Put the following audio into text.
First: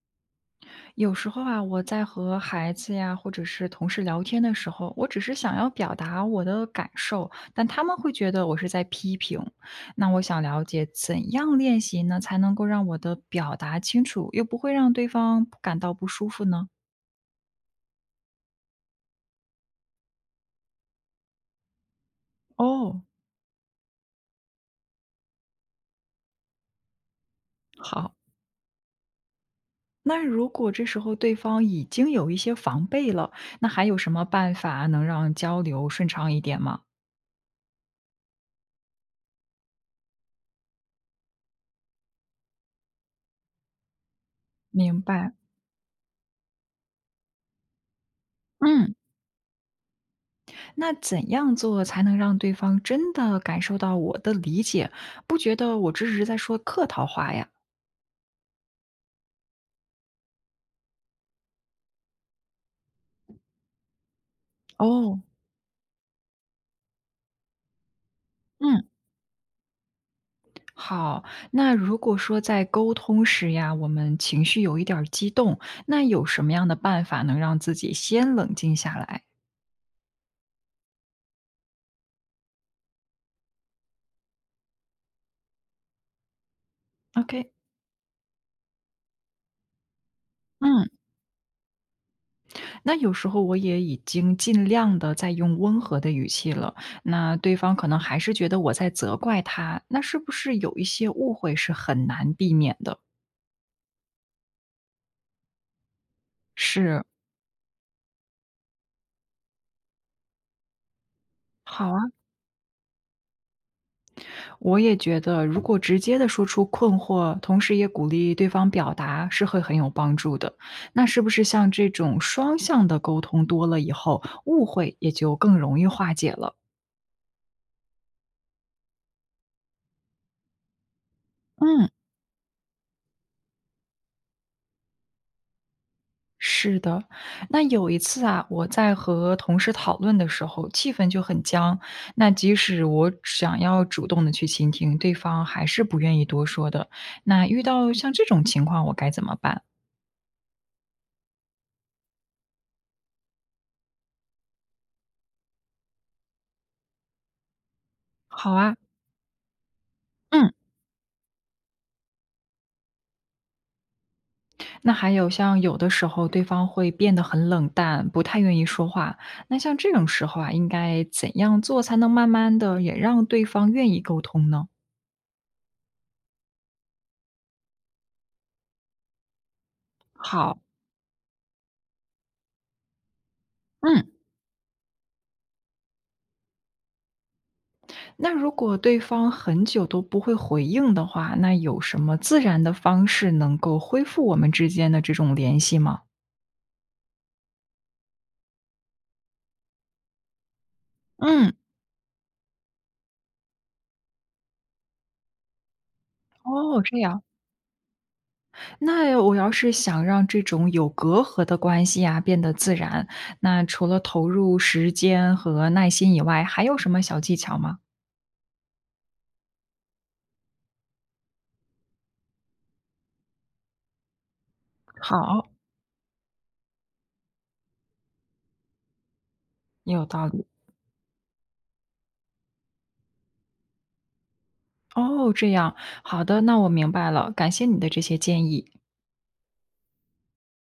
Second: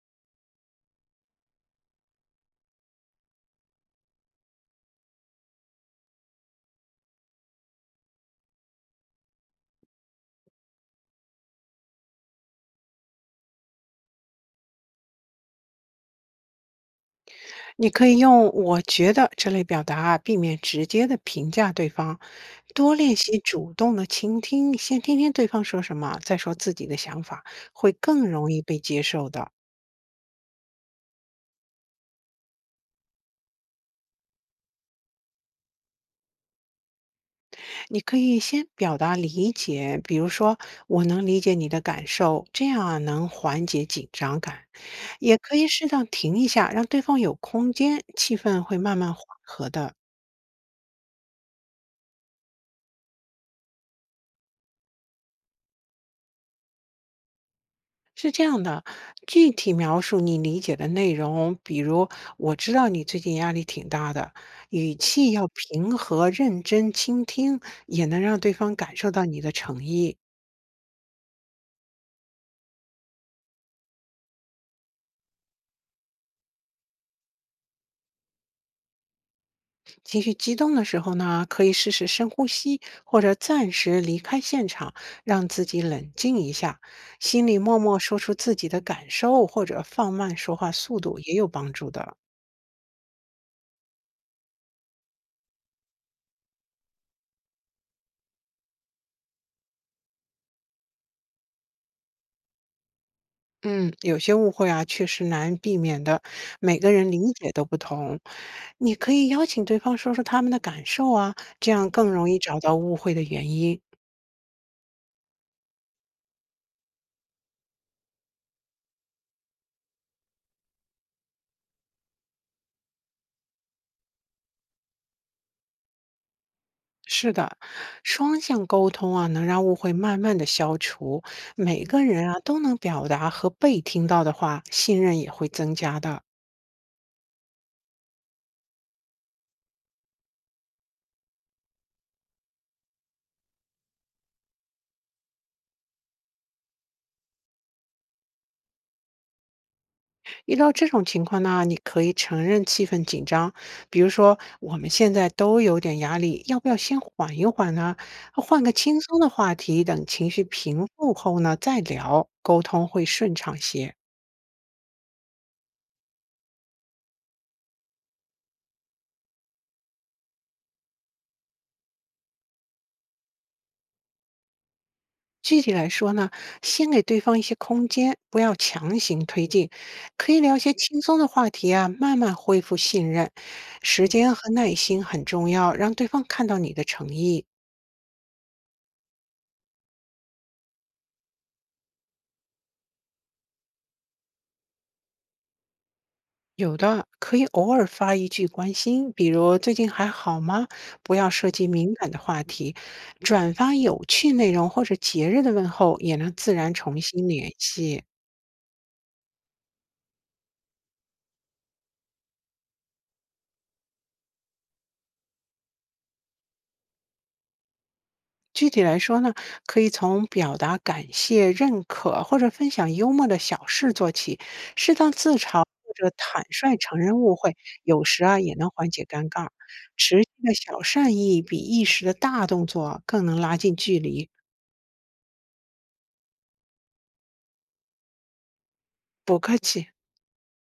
有时候啊，我在和孩子呀，或者是同事聊天的时候，我只是想要表达我的感受，但他们会觉得我是在批评。那我想了解怎样练习呢，才能够让我的表达清楚，又不会让对方感到不舒服呢？你可以用“我觉得”这类表达啊避免直接的评价对方，多哦，练习主动的倾听，先听听对方说什么，再说自己的想法，会好。更容易被接受的。那如果这时候对方已经有一些防备了，那还有什么办法能让交流顺畅一点吗？你可以先表达理解，比如说“我能理解你的感受”，这样啊能缓解紧张感。明白。也可以适当停一下，让对方有空间，气氛会嗯。慢慢缓和的。那怎样做才能让对方真的感受到我的理解，不觉得我这是在说客套话呀？是这样的，具体描述你理解的内容，比如我知道你最近压力挺大的，语哦，气要平和、认真倾听，也能让对方嗯，感受到你的诚意。好。那如果说在沟通时呀，我们情绪有一点儿激动，那有什么样的办法能让自己先冷静下来情绪激动的时候呢，可以试试深呼吸，或者暂时离开现场，让自己冷静一下，心？OK，里默默说出自己的感受，或者放慢说话嗯，速度也有帮助的。那有时候我也已经尽量的在用温和的语气了，那对方可能还是觉得我在责怪他，那是不是有一些误会是很难避免的？嗯，有些误会啊，确实难避免的，每个是，人理解都不同。你可以邀请对方说说他们的感受啊，这样好啊。更容易找到误会的原因。我也觉得，如果直接的说出困惑，同时也鼓励对方表达，是会很有帮助的。那是不是像这种双向的沟通多了以后，误会也就更容易化解了？是的，双向沟通啊，能让误会慢慢的消除，每嗯，个人啊都能表达和被听到的话，信任也会增加的。是的，那有一次啊，我在和同事讨论的时候，气氛就很僵。那即使我想要主动的去倾听，对方还是不愿意多说的。那遇到像这种情况，我该怎么办？遇到这种情况呢，你可以承认气氛紧张，比如说我们现在都有点压力，要不要先缓一缓呢？好换个啊，轻松的话题，等情绪嗯。平复后呢再聊，沟通会顺畅些。那还有像有的时候对方会变得很冷淡，不太愿意说话，那像这种时候啊，应该怎样做才能慢慢的也让对方愿意沟通呢？具体来说呢，先给对方一些空间，不要强行推进，可以聊好，一些轻松的话题啊，慢慢恢复信任。时嗯，间和耐心很重要，让对方看到你的诚意。那如果对方很久都不会回应的话，那有什么自然的方式能够恢复我们之间的这种联系吗？有的可以偶尔发一句关心，比如“最近还好吗”，不要涉嗯，及敏感的话题，转发有趣内容或者节日的问候，也能自然哦，这重样。新联系。那我要是想让这种有隔阂的关系啊变得自然，那除了投入时间和耐心以外，还有什么小技巧吗？具体来说呢，可以从表达感谢、认可或者分享幽默的小事做起，适当自好，嘲或者坦率承认误会，有时啊也能缓解尴尬。有持续道理。的小善意比一时的大动作更能拉近距离。哦，这样，好的，那我明白了，感谢你的这些建议。不客气。